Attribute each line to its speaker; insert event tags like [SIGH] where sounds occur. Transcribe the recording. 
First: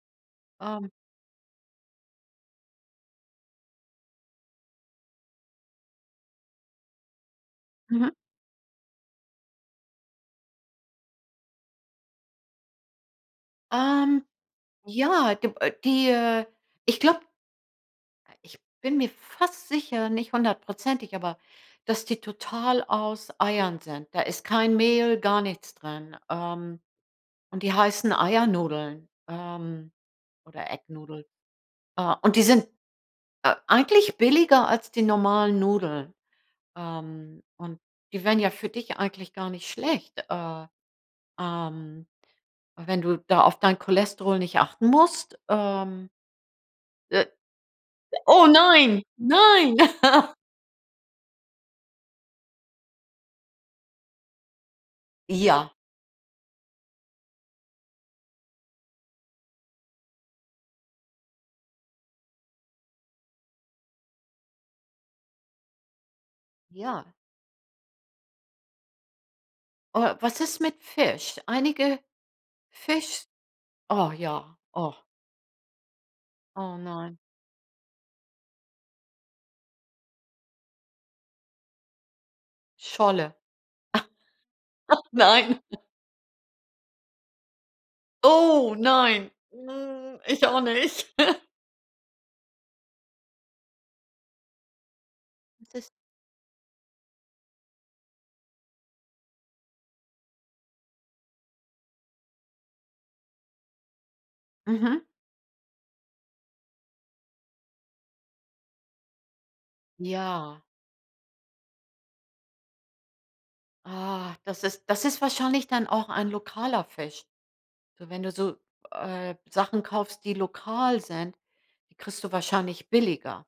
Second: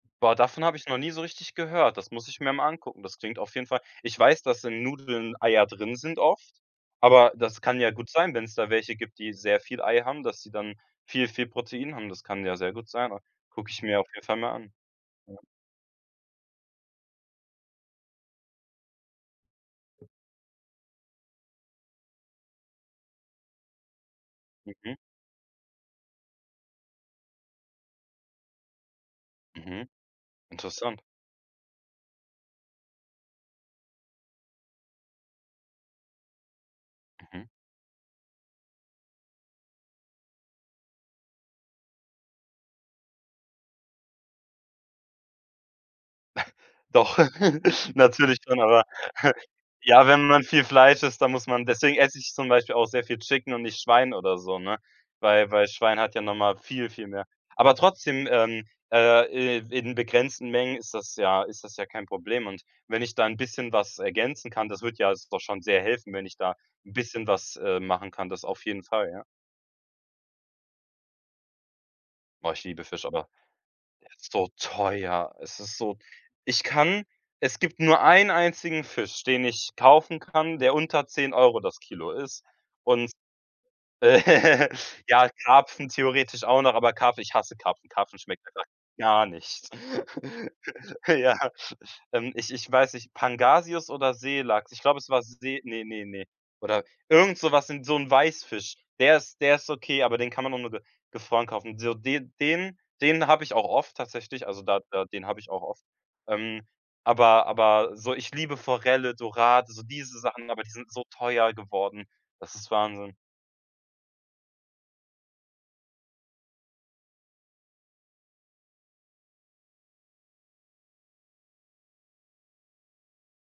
Speaker 1: Boah, davon hab ich
Speaker 2: Ähm.
Speaker 1: noch nie so richtig gehört. Das muss ich mir mal angucken. Das klingt auf jeden Fall Ich weiß, dass in Nudeln Eier drin sind oft, aber das kann ja gut
Speaker 2: Mhm.
Speaker 1: sein, wenn's da welche gibt, die sehr viel Ei haben, dass sie dann viel viel Protein haben. Das kann ja sehr gut sein au Guck ich mir auf
Speaker 2: Ähm,
Speaker 1: jeden Fall mal an.
Speaker 2: ja,
Speaker 1: Ja.
Speaker 2: gib äh, die, äh ich glaub äh, ich bin mir fast sicher, nicht 100 %, aber dass die total aus Eiern sind. Da ist kein
Speaker 1: Mhm.
Speaker 2: Mehl, gar nichts drin. Ähm, und die heißen Eiernudeln,
Speaker 1: Mhm.
Speaker 2: ähm, oder egg
Speaker 1: Interessant.
Speaker 2: noodle. Äh, und die sind, äh, eigentlich billiger als die normalen Nudeln. Ähm,
Speaker 1: Mhm.
Speaker 2: und die wären ja für dich eigentlich gar nicht schlecht. Äh ähm, wenn du da auf dein Cholesterol nicht achten musst ähm.
Speaker 1: [CHUCKLES] Doch.
Speaker 2: Äh.
Speaker 1: [LAUGHS] Natürlich
Speaker 2: Oh
Speaker 1: drin, aber.
Speaker 2: nein
Speaker 1: [CHUCKLES]
Speaker 2: nein.
Speaker 1: Ja, wenn
Speaker 2: [LAUGHS]
Speaker 1: man viel Fleisch isst, dann muss man deswegen ess ich zum Beispiel auch sehr viel Chicken und nicht Schwein oder so, ne? Weil weil
Speaker 2: Ja.
Speaker 1: Schwein hat ja noch mal viel, viel mehr. Aber trotzdem, ähm äh, i in begrenzten Mengen ist das ja ist das ja kein Problem. Und wenn ich da 'n bisschen was ergänzen kann das würd ja doch schon sehr helfen, wenn ich da 'n
Speaker 2: Ja.
Speaker 1: bisschen was, äh, machen kann. Das auf jeden Fall, ja.
Speaker 2: Oh, was ist mit Fisch? Einige
Speaker 1: Oh, ich liebe Fisch,
Speaker 2: Fisch
Speaker 1: aber der
Speaker 2: Oh
Speaker 1: ist so
Speaker 2: ja. Oh.
Speaker 1: teuer. Es ist so ich
Speaker 2: Oh
Speaker 1: kann
Speaker 2: nein.
Speaker 1: es gibt nur einen einzigen Fisch, den ich kaufen kann, der unter 10 € das Kilo ist, und
Speaker 2: Scholle.
Speaker 1: [LAUGHS]
Speaker 2: [CHUCKLES]
Speaker 1: Ja,
Speaker 2: Nein.
Speaker 1: Karpfen theoretisch auch noch, aber Karpfen ich hasse Karpfen. Karpfen schmeckt einfach
Speaker 2: Oh
Speaker 1: gar
Speaker 2: nein,
Speaker 1: nicht.
Speaker 2: ich
Speaker 1: [LAUGHS]
Speaker 2: auch nicht.
Speaker 1: Ja.
Speaker 2: [LAUGHS]
Speaker 1: Ähm, ich ich weiß nicht, Pangasius oder Seelachs? Ich glaub, es war See
Speaker 2: Das
Speaker 1: ne
Speaker 2: ist
Speaker 1: ne ne. Oder irgend so was in so 'n Weißfisch. Der ist der ist okay, aber den kann man auch nur ge gefroren kaufen. So den den den hab ich auch oft tatsächlich, also da
Speaker 2: Mhm.
Speaker 1: da den hab ich auch oft. Ähm, aber aber so ich liebe Forelle, Dorade, so diese Sachen,
Speaker 2: Ja.
Speaker 1: aber die sind so teuer geworden. Das ist Wahnsinn.
Speaker 2: Ah, das ist das ist wahrscheinlich dann auch ein lokaler Fisch. So wenn du so, äh, Sachen kaufst, die lokal sind, die kriegst du wahrscheinlich billiger.